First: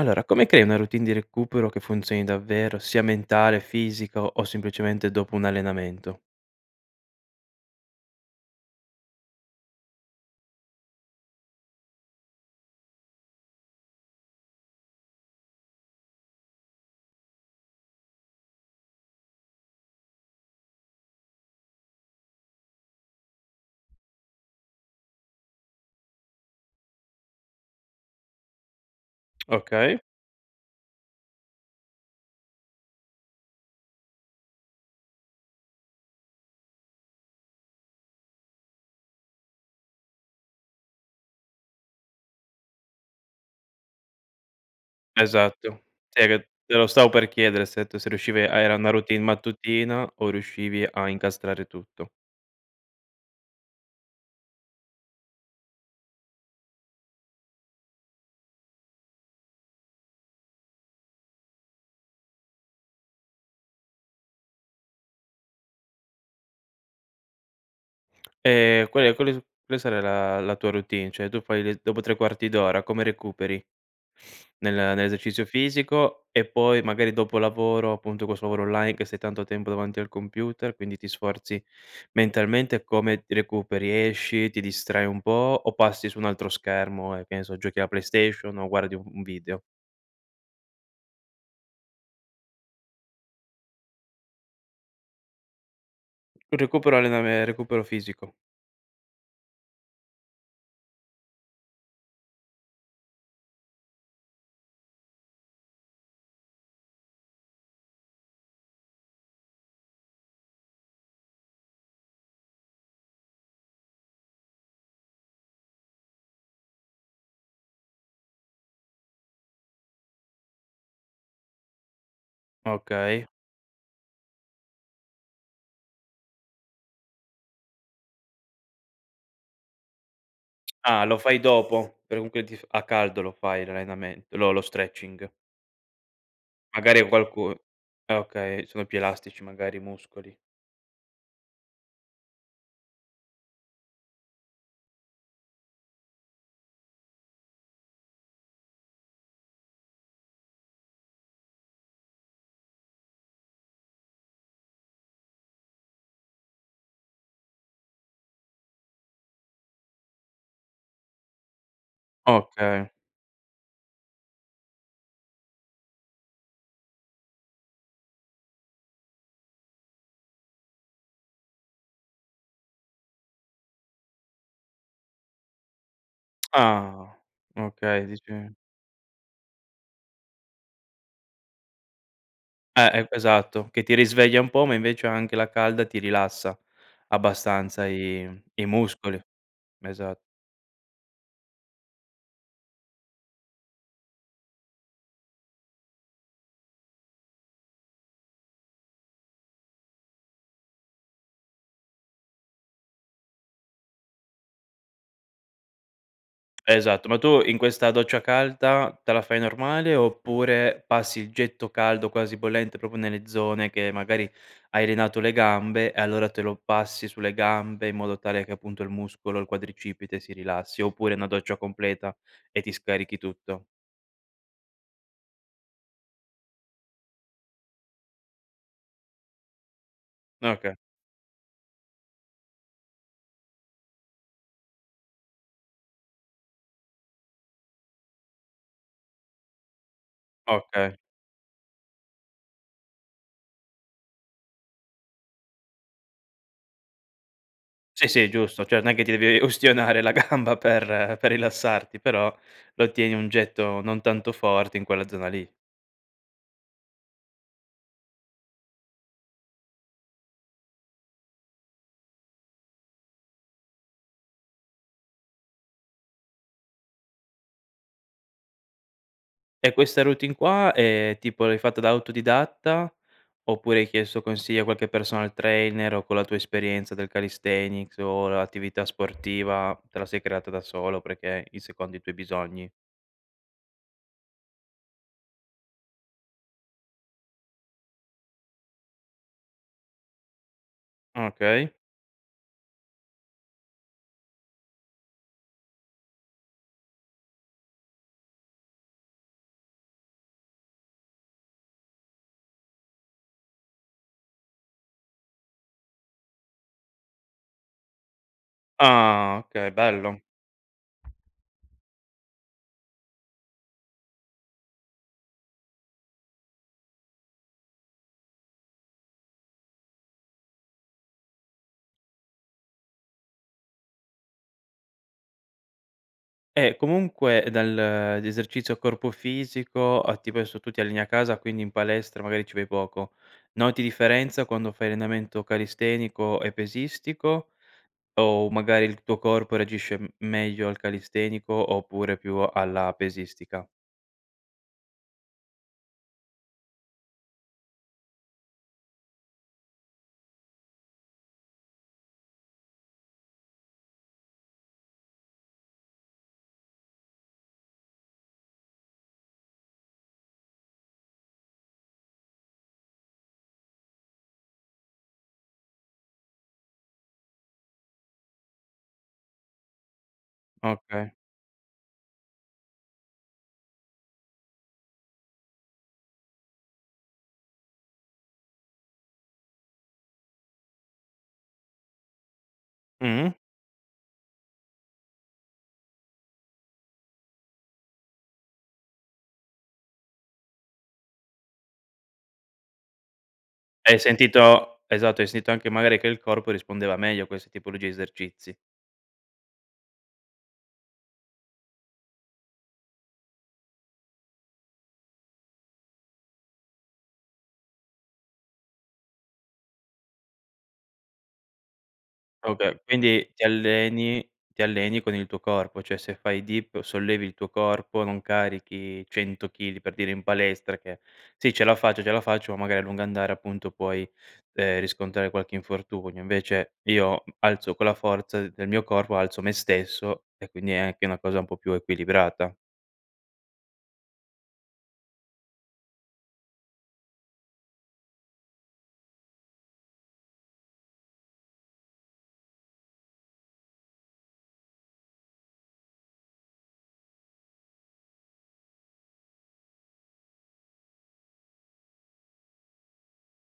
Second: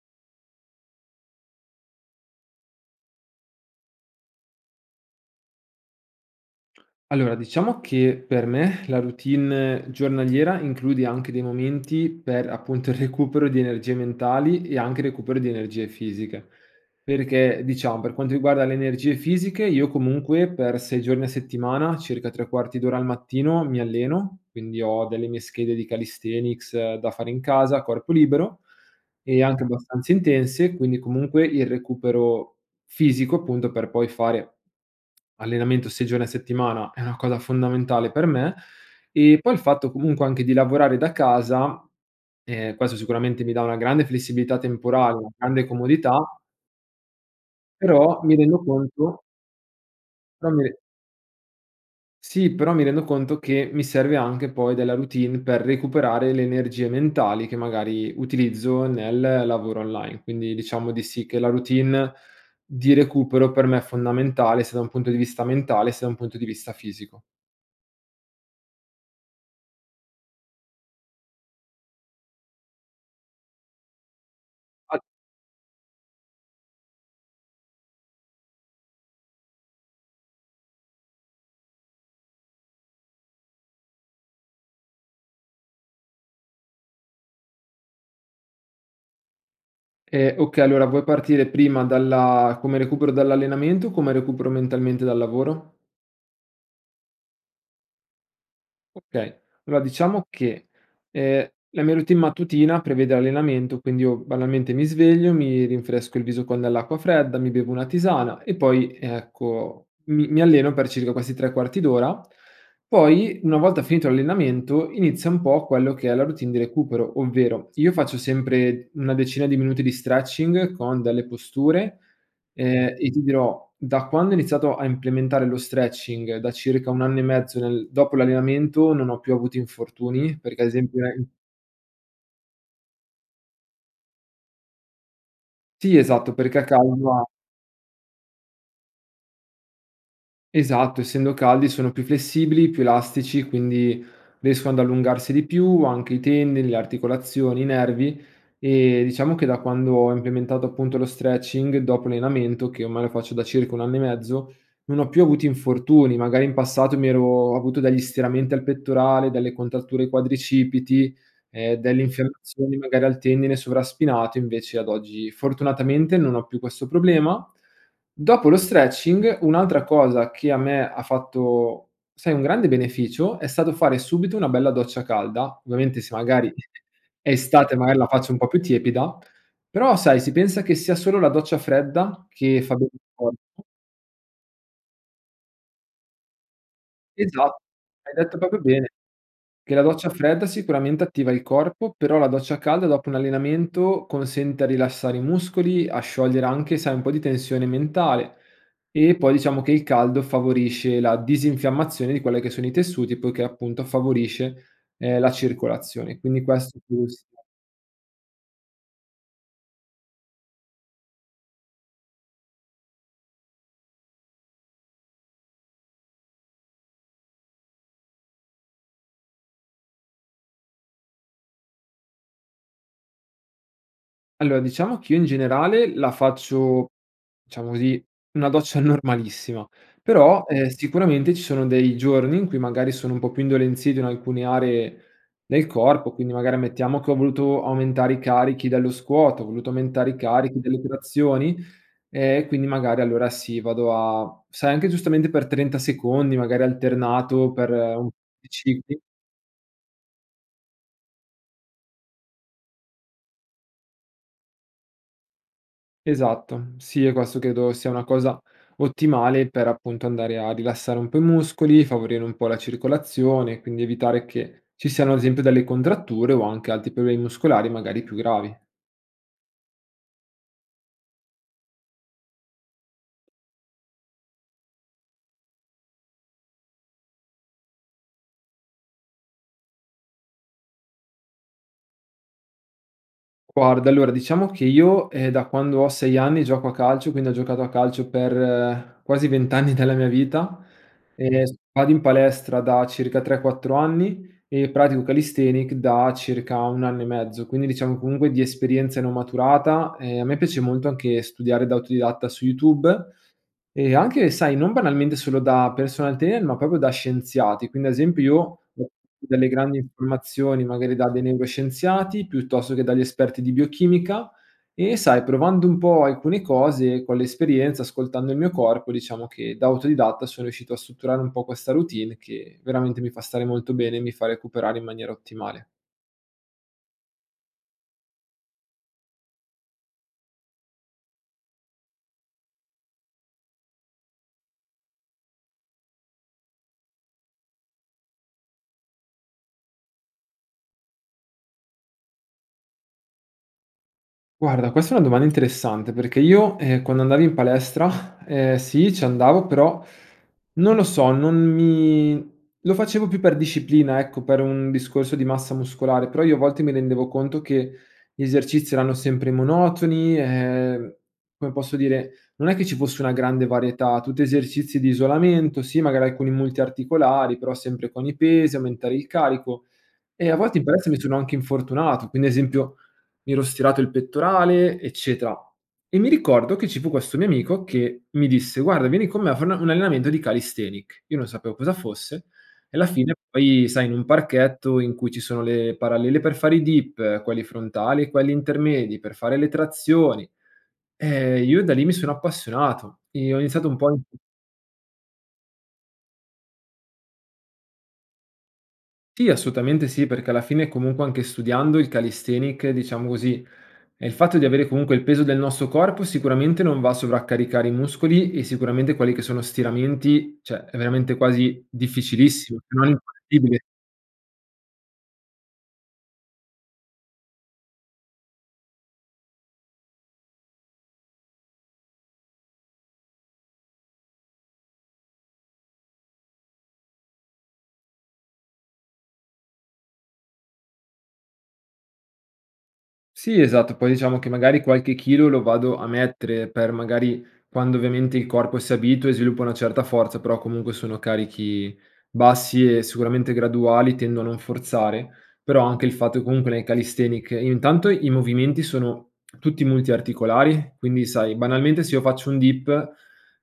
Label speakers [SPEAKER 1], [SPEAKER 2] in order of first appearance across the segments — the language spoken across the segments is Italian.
[SPEAKER 1] Allora, come crei una routine di recupero che funzioni davvero, sia mentale, fisica o semplicemente dopo un allenamento?
[SPEAKER 2] Allora diciamo che, per me la routine giornaliera include anche dei momenti per appunto il recupero di energie mentali e anche il recupero di energie fisiche perché diciamo, per quanto riguarda le energie fisiche io comunque per 6 giorni a settimana, circa 3/4 d'ora al mattino mi alleno, quindi ho delle mie schede di calisthenics da fare in casa, a corpo libero ehm, anche
[SPEAKER 1] Okay.
[SPEAKER 2] abbastanza intense quindi comunque, il recupero fisico appunto, per poi fare allenamento 6 giorni a settimana è una cosa fondamentale per me e poi il fatto comunque anche di lavorare da casa, ehm, questo sicuramente mi dà una grande flessibilità temporale, una grande
[SPEAKER 1] Esatto.
[SPEAKER 2] comodità
[SPEAKER 1] Te che te lo stavo per chiedere se tu se
[SPEAKER 2] però, mi
[SPEAKER 1] riuscivi a
[SPEAKER 2] rendo
[SPEAKER 1] avere una routine
[SPEAKER 2] conto
[SPEAKER 1] mattutina o
[SPEAKER 2] però mi re
[SPEAKER 1] riuscivi a incastrare tutto?
[SPEAKER 2] Sì, però mi rendo conto che mi serve anche poi della routine per recuperare le energie mentali che magari utilizzo nel lavoro online. Quindi diciamo di sì, che la routine di recupero per me è fondamentale sia da un punto di vista mentale, sia da un punto di vista fisico.
[SPEAKER 1] Ehm, qual è qual è s quale sare la la tua routine? Cioè tu fai le dopo 3/4 d'ora come recuperi, nel
[SPEAKER 2] Al
[SPEAKER 1] nell'esercizio fisico, e poi magari dopo lavoro, appunto con 'sto lavoro online, che sei tanto tempo davanti al computer, quindi ti sforzi mentalmente come ti recuperi, esci, ti distrai un po', o passi su un altro schermo, e penso, giochi alla Playstation o guardi un video?
[SPEAKER 2] Ehm, okay allora vuoi partire prima dalla come recupero dall'allenamento, o come recupero mentalmente dal lavoro?
[SPEAKER 1] Recupero allename recupero fisico.
[SPEAKER 2] Okay. Allora diciamo che, ehm, la mia routine mattutina prevede l'allenamento, quindi io banalmente mi sveglio, mi rinfresco il viso con dell'acqua fredda, mi bevo una tisana, e poi ecco mi mi alleno per circa questi 3/4 d'ora; poi una volta finito l'allenamento, inizia un po' quello che è la routine di recupero, ovvero: io faccio sempre una decina di minuti di stretching con delle posture, ehm, e ti
[SPEAKER 1] Okay.
[SPEAKER 2] dirò, da quando ho iniziato a implementare lo stretching, da circa 1 anno e mezzo nel dopo l'allenamento, non ho più avuto infortuni, perché ad esempio
[SPEAKER 1] Ah lo
[SPEAKER 2] nel
[SPEAKER 1] fai dopo. Perché comunque ti f a caldo lo fai l'allenamen lo lo stretching.
[SPEAKER 2] Sì, esatto perché a
[SPEAKER 1] Magari a
[SPEAKER 2] caldo a
[SPEAKER 1] qualcu Ah okay sono più elastici magari i muscoli.
[SPEAKER 2] Esatto, essendo caldi sono più flessibili, più elastici, quindi riescono ad allungarsi di più, anche i tendini, le articolazioni, i nervi. Ehm, diciamo che, da quando ho implementato appunto lo stretching dopo l'allenamento, che ormai lo faccio da circa 1 anno e mezzo, non ho più avuto infortuni. Magari in passato mi ero ho avuto degli stiramenti al pettorale, delle contratture quadricipiti, ehm, delle infiammazioni
[SPEAKER 1] Okay.
[SPEAKER 2] magari al tendine sovraspinato invece ad oggi, fortunatamente non ho più questo problema. Dopo lo stretching, un'altra cosa che a me ha fatto, sai, un grande beneficio, è stato fare subito una bella doccia calda, ovviamente se magari
[SPEAKER 1] Ah,
[SPEAKER 2] è estate, magari
[SPEAKER 1] okay,
[SPEAKER 2] la
[SPEAKER 1] dici
[SPEAKER 2] faccio un po' più tiepida, però sai si pensa che sia solo la doccia fredda, che fa bene al
[SPEAKER 1] Eh,
[SPEAKER 2] corpo
[SPEAKER 1] esatto, che ti risveglia un po', ma invece anche la calda ti rilassa
[SPEAKER 2] Esa
[SPEAKER 1] abbastanza
[SPEAKER 2] hai detto
[SPEAKER 1] i
[SPEAKER 2] proprio
[SPEAKER 1] i
[SPEAKER 2] bene,
[SPEAKER 1] muscoli
[SPEAKER 2] che la doccia
[SPEAKER 1] esa
[SPEAKER 2] fredda sicuramente attiva il corpo, però la doccia calda dopo un allenamento consente a rilassare i muscoli a sciogliere anche, sai, un po' di tensione mentale, e poi diciamo che il caldo favorisce la disinfiammazione di quelle che sono i tessuti, poiché appunto favorisce, ehm, la circolazione quindi questo credo
[SPEAKER 1] Esatto, ma
[SPEAKER 2] sia
[SPEAKER 1] tu in questa doccia calda, te la fai normale, oppure passi il getto caldo, quasi bollente proprio, nelle zone, che magari hai allenato le gambe e allora te lo passi sulle gambe, in modo tale che appunto il muscolo, il quadricipite rilassi, oppure una doccia completa e ti scarichi tutto?
[SPEAKER 2] Allora, diciamo che io in generale, la faccio, diciamo così, una doccia normalissima, però, ehm,
[SPEAKER 1] Okay.
[SPEAKER 2] sicuramente ci sono dei giorni in cui magari sono un po' più indolenzito in alcune aree del corpo, quindi magari ammettiamo che ho voluto aumentare i carichi dello squat, ho voluto aumentare i carichi delle
[SPEAKER 1] Okay.
[SPEAKER 2] trazioni, ehm, e quindi magari allora sì vado a sai anche giustamente per 30 secondi magari alternato per
[SPEAKER 1] Sì,
[SPEAKER 2] un
[SPEAKER 1] sì giusto, cioè non è
[SPEAKER 2] tricipi
[SPEAKER 1] che ti devi ustionare la gamba per per rilassarti, però lo tieni, un getto non tanto forte in quella zona lì.
[SPEAKER 2] Esatto. Sì, e questo credo sia una cosa ottimale, per appunto andare a rilassare un po' i muscoli, favorire un po' la circolazione, quindi evitare che ci siano ad esempio delle contratture, o anche altri problemi muscolari magari più gravi.
[SPEAKER 1] E questa routine qua è tipo l'hai fatta da autodidatta oppure hai chiesto consiglio a qualche personal trainer, o con la tua esperienza del calisthenics o dell'attività sportiva te la sei creata da solo, perché i secondo i tuoi bisogni?
[SPEAKER 2] Guarda, allora, diciamo che io è da quando ho 6 anni gioco a calcio, quindi ho giocato a calcio per quasi 20 anni della mia vita e
[SPEAKER 1] Okay.
[SPEAKER 2] vado in palestra da circa 3, 4 anni e pratico calisthenics da circa 1 anno e mezzo. Quindi, diciamo, comunque di esperienza ne ho maturata e a me piace molto anche studiare da autodidatta su YouTube e anche, sai, non banalmente solo da personal trainer, ma proprio da scienziati. Quindi, ad esempio, io ho
[SPEAKER 1] Ah,
[SPEAKER 2] delle
[SPEAKER 1] okay,
[SPEAKER 2] grandi
[SPEAKER 1] bello.
[SPEAKER 2] informazioni magari da dei neuroscienziati piuttosto che dagli esperti di biochimica e, sai, provando un po' alcune cose con l'esperienza, ascoltando il mio corpo, diciamo che da autodidatta sono riuscito a strutturare un po' questa routine che veramente mi fa stare molto bene e mi fa recuperare in maniera ottimale.
[SPEAKER 1] E comunque dal di esercizio corpo fisico, a tipo adesso tu ti alleni a casa, quindi in palestra magari ci vai poco. Noti differenza quando fai allenamento calistenico e pesistico, o magari il tuo corpo reagisce m meglio al calistenico oppure più alla pesistica?
[SPEAKER 2] Guarda, questa è una domanda interessante perché io, ehm, quando andavo in palestra, ehm, sì, ci andavo, però non lo so, non mi lo facevo più per disciplina, ecco, per un discorso di massa muscolare. Però io a volte mi rendevo conto che gli esercizi erano sempre monotoni, ehm, come posso dire, non è che ci fosse una grande varietà. Tutti esercizi di isolamento, sì, magari alcuni multiarticolari, però sempre con i pesi, aumentare il carico, e a volte in palestra mi
[SPEAKER 1] Okay.
[SPEAKER 2] sono anche infortunato, quindi ad esempio mi ero stirato il pettorale, eccetera. E mi ricordo che ci fu questo mio amico che mi disse: “Guarda, vieni con me a fare un un allenamento di calisthenics." Io non sapevo cosa fosse e alla fine
[SPEAKER 1] Mh-mh.
[SPEAKER 2] poi, sai, in un parchetto in cui ci sono le parallele per fare i dip, quelli frontali e quelli intermedi per fare le trazioni, e io da lì mi sono appassionato e ho iniziato un po'
[SPEAKER 1] Hai
[SPEAKER 2] [unintelligible]
[SPEAKER 1] sentito esatto, hai sentito anche magari che il corpo rispondeva meglio a queste tipologie di esercizi.
[SPEAKER 2] Sì, assolutamente sì, perché alla fine comunque anche studiando il calisthenics, diciamo così, è il fatto di avere comunque il peso del nostro corpo sicuramente non va a sovraccaricare i muscoli e sicuramente quelli che sono stiramenti, cioè, è veramente quasi difficilissimo, se
[SPEAKER 1] Okay,
[SPEAKER 2] non
[SPEAKER 1] quindi ti
[SPEAKER 2] infattibile.
[SPEAKER 1] alleni ti alleni con il tuo corpo. Cioè, se fai dip, sollevi il tuo corpo, non carichi 100 chili, per dire, in palestra, che: “Sì, ce la faccio, ce la faccio.” Ma magari a lungo andare appunto puoi, ehm, riscontrare qualche infortunio. Invece, io alzo quella forza del mio corpo, alzo me stesso e quindi è anche una cosa un po' più equilibrata.
[SPEAKER 2] Sì, esatto. Poi, diciamo che magari qualche chilo lo vado a mettere per, magari, quando ovviamente il corpo si abitua e sviluppa una certa forza, però comunque sono carichi bassi e sicuramente graduali. Tendo a non forzare, però anche il fatto comunque nei calisthenics intanto i movimenti sono tutti multiarticolari, quindi, sai, banalmente, se io faccio un dip,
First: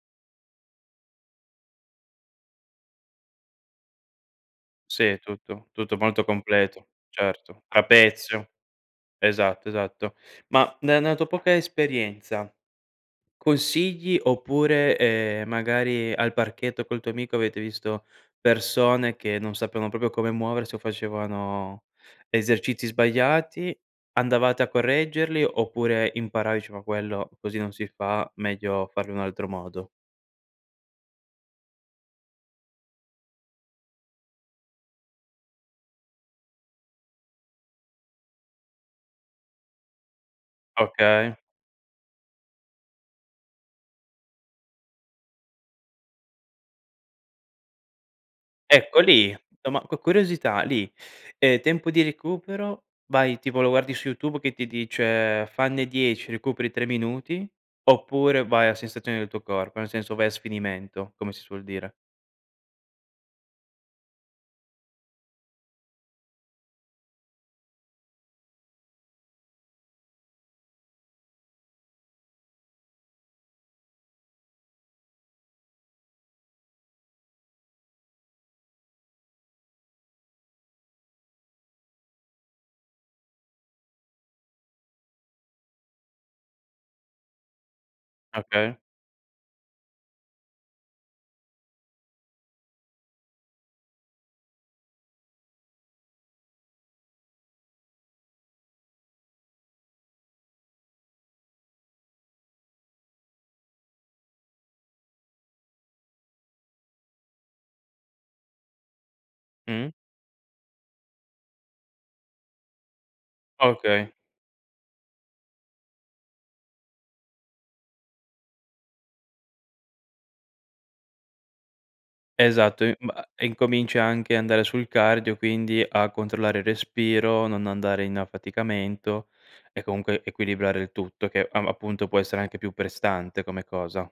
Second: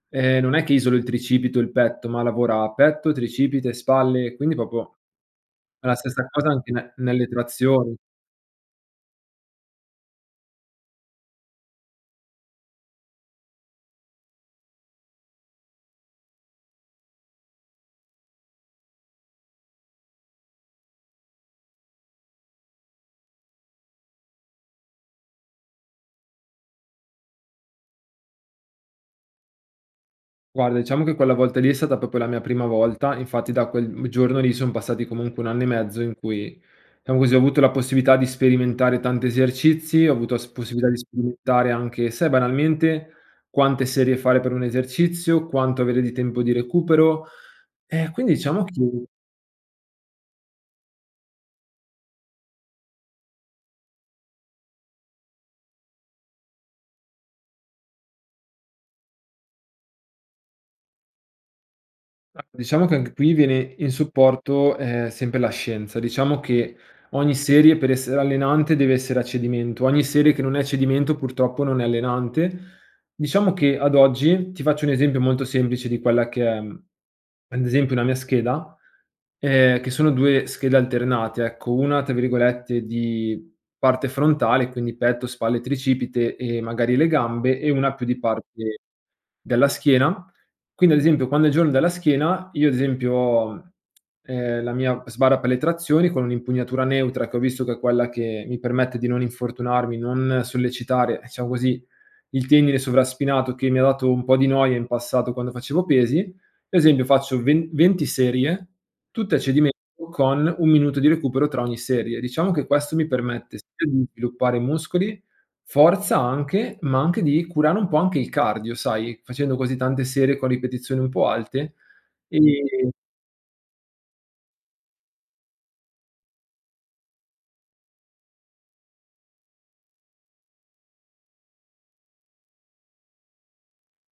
[SPEAKER 2] ehm, non è che isolo il tricipite o il petto, ma lavora petto, tricipite, spalle, e quindi proprio
[SPEAKER 1] Sì, tutto,
[SPEAKER 2] è la
[SPEAKER 1] tutto molto
[SPEAKER 2] stessa cosa anche
[SPEAKER 1] completo.
[SPEAKER 2] in nelle
[SPEAKER 1] Certo.
[SPEAKER 2] trazioni.
[SPEAKER 1] Trapezio. Esatto, esatto. Ma nella nella tua poca esperienza, consigli oppure, ehm, magari al parchetto col tuo amico avete visto persone che non sappiano proprio come muoversi o facevano esercizi sbagliati, andavate a correggerli oppure imparavi, diciamo: “Quello così non si fa, meglio farlo in un altro modo”?
[SPEAKER 2] Guarda, diciamo che quella volta lì è stata proprio la mia prima volta, infatti da quel m giorno lì son passati comunque 1 anno e mezzo in cui, diciamo così, ho avuto la possibilità di sperimentare tanti esercizi, ho avuto la s possibilità di
[SPEAKER 1] Okay.
[SPEAKER 2] sperimentare anche, sai, banalmente, quante serie fare per un esercizio, quanto avere di tempo di recupero e quindi diciamo che
[SPEAKER 1] Ecco lì. Insomma, cu curiosità lì. Ehm, tempo di recupero vai tipo lo guardi su YouTube che ti dice: “Fanne 10, recuperi 3 minuti,” oppure vai a sensazioni del tuo corpo? Nel senso, vai a sfinimento, come si suol dire.
[SPEAKER 2] Ma diciamo che anche qui viene in supporto, ehm, sempre la scienza. Diciamo che ogni serie per essere allenante deve essere a cedimento. Ogni serie che non è a cedimento purtroppo non è allenante. Diciamo che ad oggi ti faccio un esempio molto semplice di quella che è ad esempio una mia scheda, ehm, che sono 2 schede alternate, ecco, una, tra virgolette, “di parte frontale”, quindi petto, spalle, tricipite e magari le gambe, e una più di
[SPEAKER 1] Okay.
[SPEAKER 2] parte della schiena. Quindi, ad esempio, quando è il giorno della schiena io ad esempio ho, ehm, la mia sbarra per le trazioni con un'impugnatura neutra, che ho visto che è quella che mi permette di non infortunarmi, non sollecitare, diciamo così, il tendine sovraspinato, che mi ha dato un po' di noia in passato quando facevo pesi. Esempio, faccio ven venti serie tutte a cedimento,
[SPEAKER 1] Mh.
[SPEAKER 2] con 1 minuto di recupero tra ogni serie. Diciamo che questo mi permette sia di
[SPEAKER 1] Okay.
[SPEAKER 2] sviluppare muscoli, forza anche, ma anche di curare un po' anche il cardio, sai, facendo così tante serie con ripetizioni un po' alte,
[SPEAKER 1] Esatto,
[SPEAKER 2] e
[SPEAKER 1] ehm, ma e incominci anche andare sul cardio, quindi a controllare il respiro, non andare in affaticamento e comunque equilibrare il tutto, che am appunto può essere anche più prestante come cosa,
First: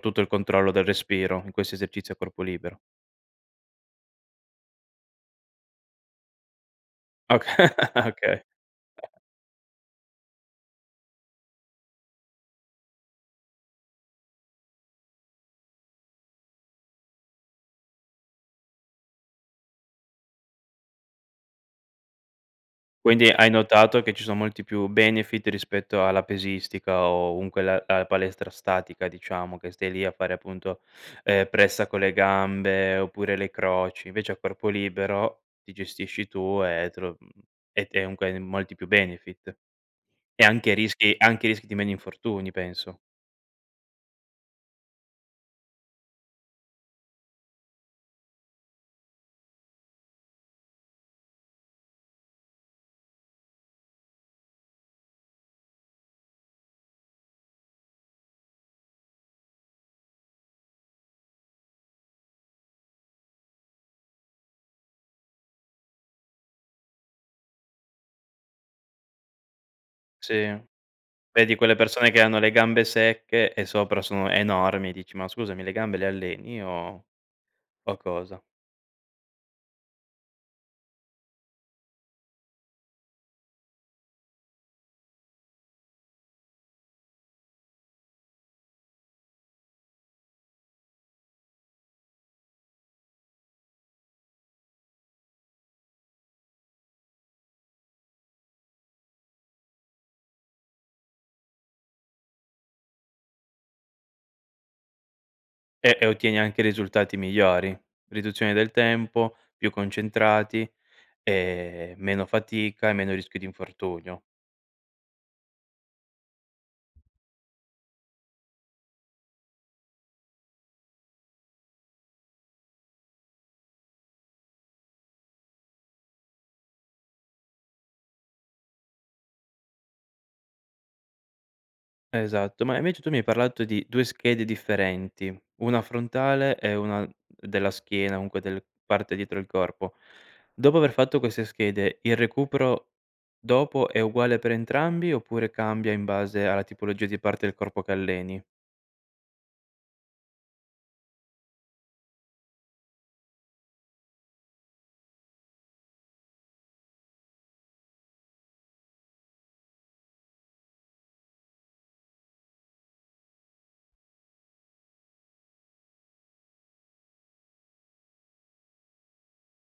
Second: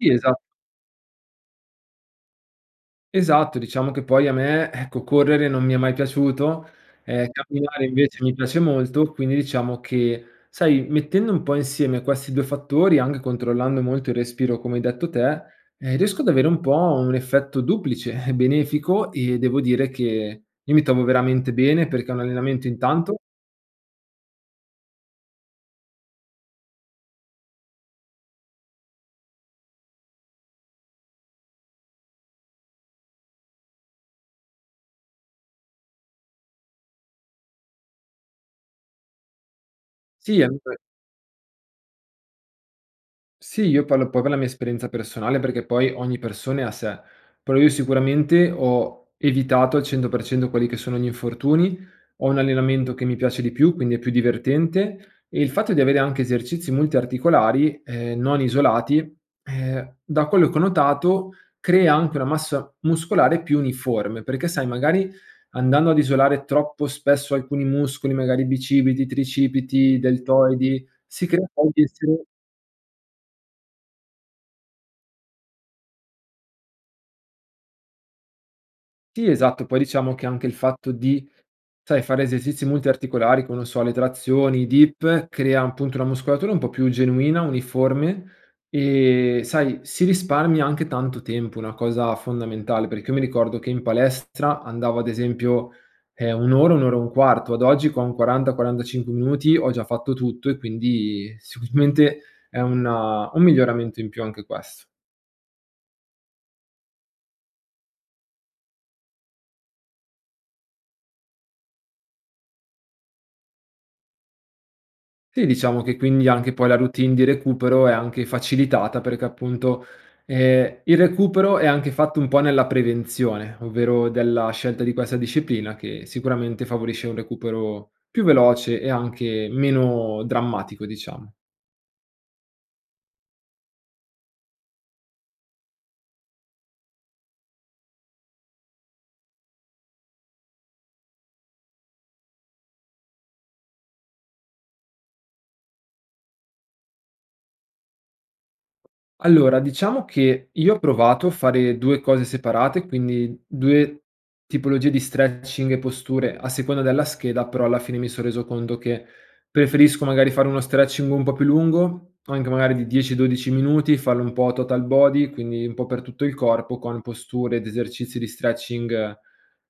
[SPEAKER 2] Sì,
[SPEAKER 1] il
[SPEAKER 2] esa
[SPEAKER 1] controllo del respiro in questo esercizio a corpo libero.
[SPEAKER 2] Esatto, diciamo che poi a me, ecco, correre non mi è mai piaciuto, ehm,
[SPEAKER 1] Oka
[SPEAKER 2] camminare invece mi
[SPEAKER 1] okay.
[SPEAKER 2] piace molto, quindi diciamo che, sai, mettendo un po' insieme questi 2 fattori, anche controllando molto il respiro, come hai detto te, ehm, riesco ad avere un po' un effetto duplice, benefico e devo dire che io mi trovo veramente bene perché è un allenamento intanto
[SPEAKER 1] Quindi hai notato che ci sono molti più benefit rispetto alla pesistica o comunque la alla palestra statica, diciamo, che stai lì a fare appunto, ehm, pressa con le gambe oppure le croci. Invece a corpo libero ti gestisci tu e te lo mhmm, e te comunque hai molti più benefit
[SPEAKER 2] Sì
[SPEAKER 1] e
[SPEAKER 2] è, mhmm,
[SPEAKER 1] anche
[SPEAKER 2] b
[SPEAKER 1] rischi e anche rischi di meno infortuni, penso.
[SPEAKER 2] Sì, io parlo poi per la mia esperienza personale, perché poi ogni persona è a sé, però io sicuramente ho evitato al 100% quelli che sono gli infortuni, ho un allenamento che mi piace di più, quindi è più divertente, e il fatto di avere anche esercizi multiarticolari, ehm, non isolati, ehm, da quello che ho notato crea anche una massa muscolare più uniforme, perché sai, magari andando ad isolare troppo spesso alcuni muscoli, magari bicipiti, tricipiti, i
[SPEAKER 1] Sì.
[SPEAKER 2] deltoidi, si crea
[SPEAKER 1] Vedi
[SPEAKER 2] poi
[SPEAKER 1] quelle
[SPEAKER 2] di
[SPEAKER 1] persone che
[SPEAKER 2] essere
[SPEAKER 1] hanno le gambe secche e sopra sono enormi, e dici: "Ma scusami le gambe le alleni o o cosa."
[SPEAKER 2] Sì, esatto. Poi diciamo che anche il fatto di, sai, fare esercizi multiarticolari con, lo so, le trazioni, i dip, crea appunto una muscolatura un po' più genuina, uniforme, e sai, si risparmia anche tanto tempo, una cosa fondamentale, perché io mi ricordo che in palestra andavo ad esempio, ehm, 1 ora, 1 ora e un quarto. A oggi con 40, 45 minuti ho già fatto tutto e quindi sicuramente è un un miglioramento in più anche questo.
[SPEAKER 1] E e ottieni anche risultati migliori: riduzione del tempo, più concentrati, ehm, meno fatica e meno rischio di infortunio.
[SPEAKER 2] Sì, diciamo che quindi anche poi la routine di recupero è anche facilitata, perché appunto, ehm, il recupero è anche fatto un po' nella prevenzione, ovvero della scelta di questa disciplina che sicuramente favorisce un recupero più veloce e anche meno drammatico, diciamo.
[SPEAKER 1] Esatto, ma invece tu mi hai parlato di 2 schede differenti: una frontale e una d della schiena, comunque del parte dietro del corpo. Dopo aver fatto queste schede, il recupero dopo è uguale per entrambi oppure cambia in base alla tipologia di parte del corpo che alleni?
[SPEAKER 2] Allora, diciamo che io ho provato a fare 2 cose separate, quindi 2 tipologie di stretching e posture a seconda della scheda, però alla fine mi son reso conto che preferisco magari fare uno stretching un po' più lungo, o anche magari di 10, 12 minuti, farlo un po' total body, quindi un po' per tutto il corpo, con posture ed esercizi di stretching,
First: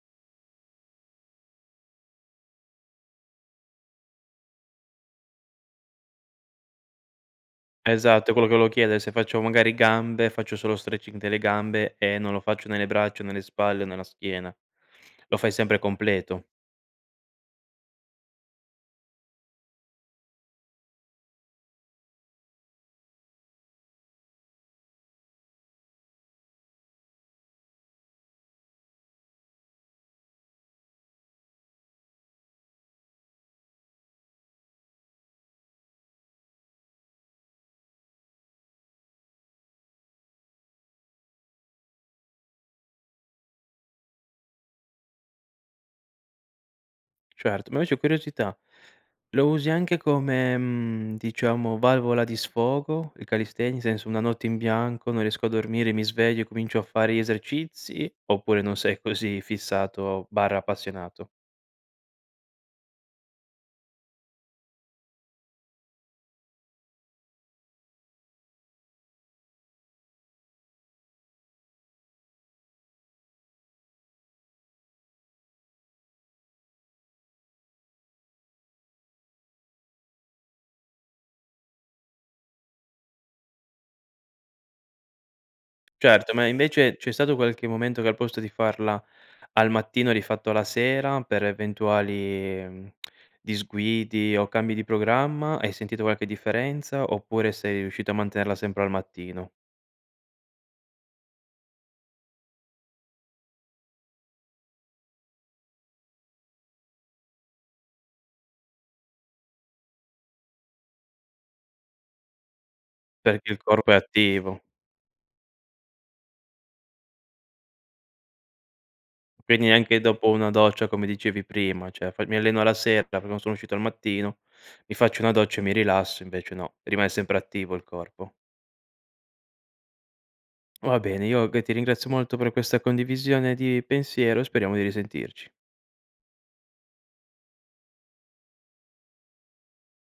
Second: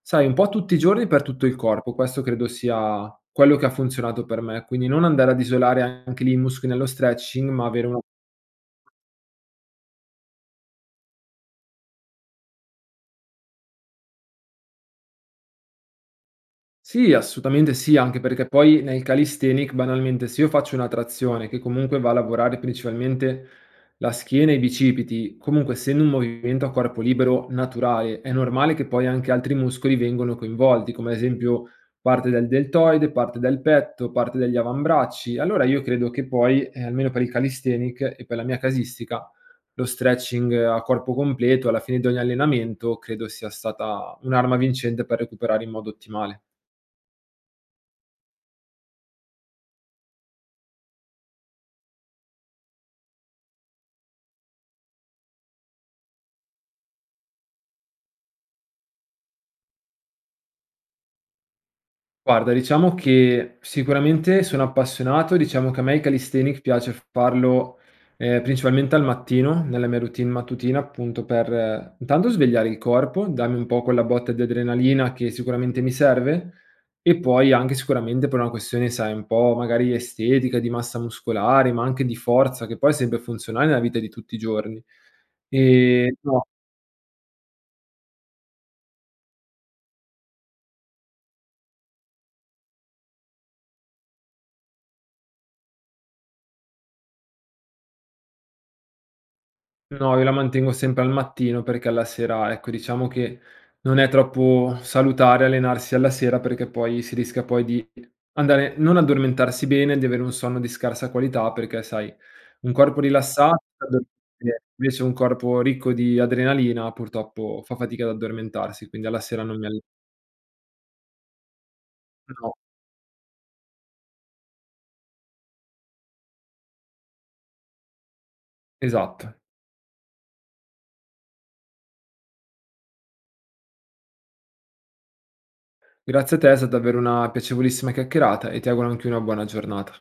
[SPEAKER 2] sai, un po' tutti i giorni per tutto il corpo. Questo credo sia quello che ha funzionato per me, quindi non andare ad isolare anche lì i muscoli nello stretching, ma avere una
[SPEAKER 1] Esatto è quello che volevo chiedere, se faccio magari gambe faccio solo stretching delle gambe e non lo faccio nelle braccia o nelle spalle o nella schiena. Lo fai sempre completo.
[SPEAKER 2] Sì, assolutamente sì, anche perché poi nel calisthenics banalmente, se io faccio una trazione, che comunque va a lavorare principalmente la schiena e i bicipiti, comunque essendo un movimento a corpo libero naturale, è normale che poi anche altri muscoli vengono coinvolti, come ad esempio parte del deltoide, parte del petto, parte degli avambracci. Allora io credo che poi, ehm, almeno per il calisthenics e per la mia casistica, lo stretching a corpo completo alla fine di ogni allenamento credo sia stata un'arma vincente per recuperare in modo ottimale.
[SPEAKER 1] Certo, ma invece, curiosità, lo usi anche come, mhmm, diciamo, valvola di sfogo il calisthenics? Senso una notte in bianco non riesco a dormire, mi sveglio, e comincio a fare gli esercizi oppure non sei così fissato/appassionato?
[SPEAKER 2] Guarda, diciamo che sicuramente sono appassionato, diciamo che a me il calisthenics piace f farlo, ehm, principalmente al mattino, nella mia routine mattutina, appunto per intanto svegliare il corpo, darmi un po' quella botta di adrenalina che sicuramente mi serve, e poi anche sicuramente per una questione, sai, un po' magari estetica, di massa muscolare, ma anche di forza, che poi è sempre funzionale nella vita di tutti i giorni, ehm,
[SPEAKER 1] Certo,
[SPEAKER 2] no
[SPEAKER 1] ma invece c'è stato qualche momento che al posto di farla al mattino l'hai fatto la sera per eventuali disguidi o cambi di programma? Hai sentito qualche differenza oppure sei riuscito a mantenerla sempre al mattino?
[SPEAKER 2] No, io la mantengo sempre al mattino, perché alla sera, ecco, diciamo che non è troppo salutare allenarsi alla sera, perché poi si rischia poi di andare non addormentarsi bene, di avere un sonno di scarsa qualità, perché sai, un corpo
[SPEAKER 1] Perché
[SPEAKER 2] rilassato
[SPEAKER 1] il
[SPEAKER 2] ti fa
[SPEAKER 1] corpo è
[SPEAKER 2] dormire bene,
[SPEAKER 1] attivo.
[SPEAKER 2] invece un corpo ricco di adrenalina purtroppo fa fatica ad addormentarsi, quindi alla sera non
[SPEAKER 1] Quindi
[SPEAKER 2] mi all
[SPEAKER 1] neanche dopo una doccia, come dicevi prima, cioè, fai: "Mi
[SPEAKER 2] No.
[SPEAKER 1] alleno alla sera perché non sono uscito al mattino, mi faccio una doccia e mi rilasso." Invece no, rimane sempre attivo il corpo.
[SPEAKER 2] Esatto.
[SPEAKER 1] Va bene, g io ti ringrazio molto per questa condivisione di pensiero e speriamo di risentirci.
[SPEAKER 2] Grazie a te, è stata davvero una piacevolissima chiacchierata e ti auguro anch'io una buona giornata.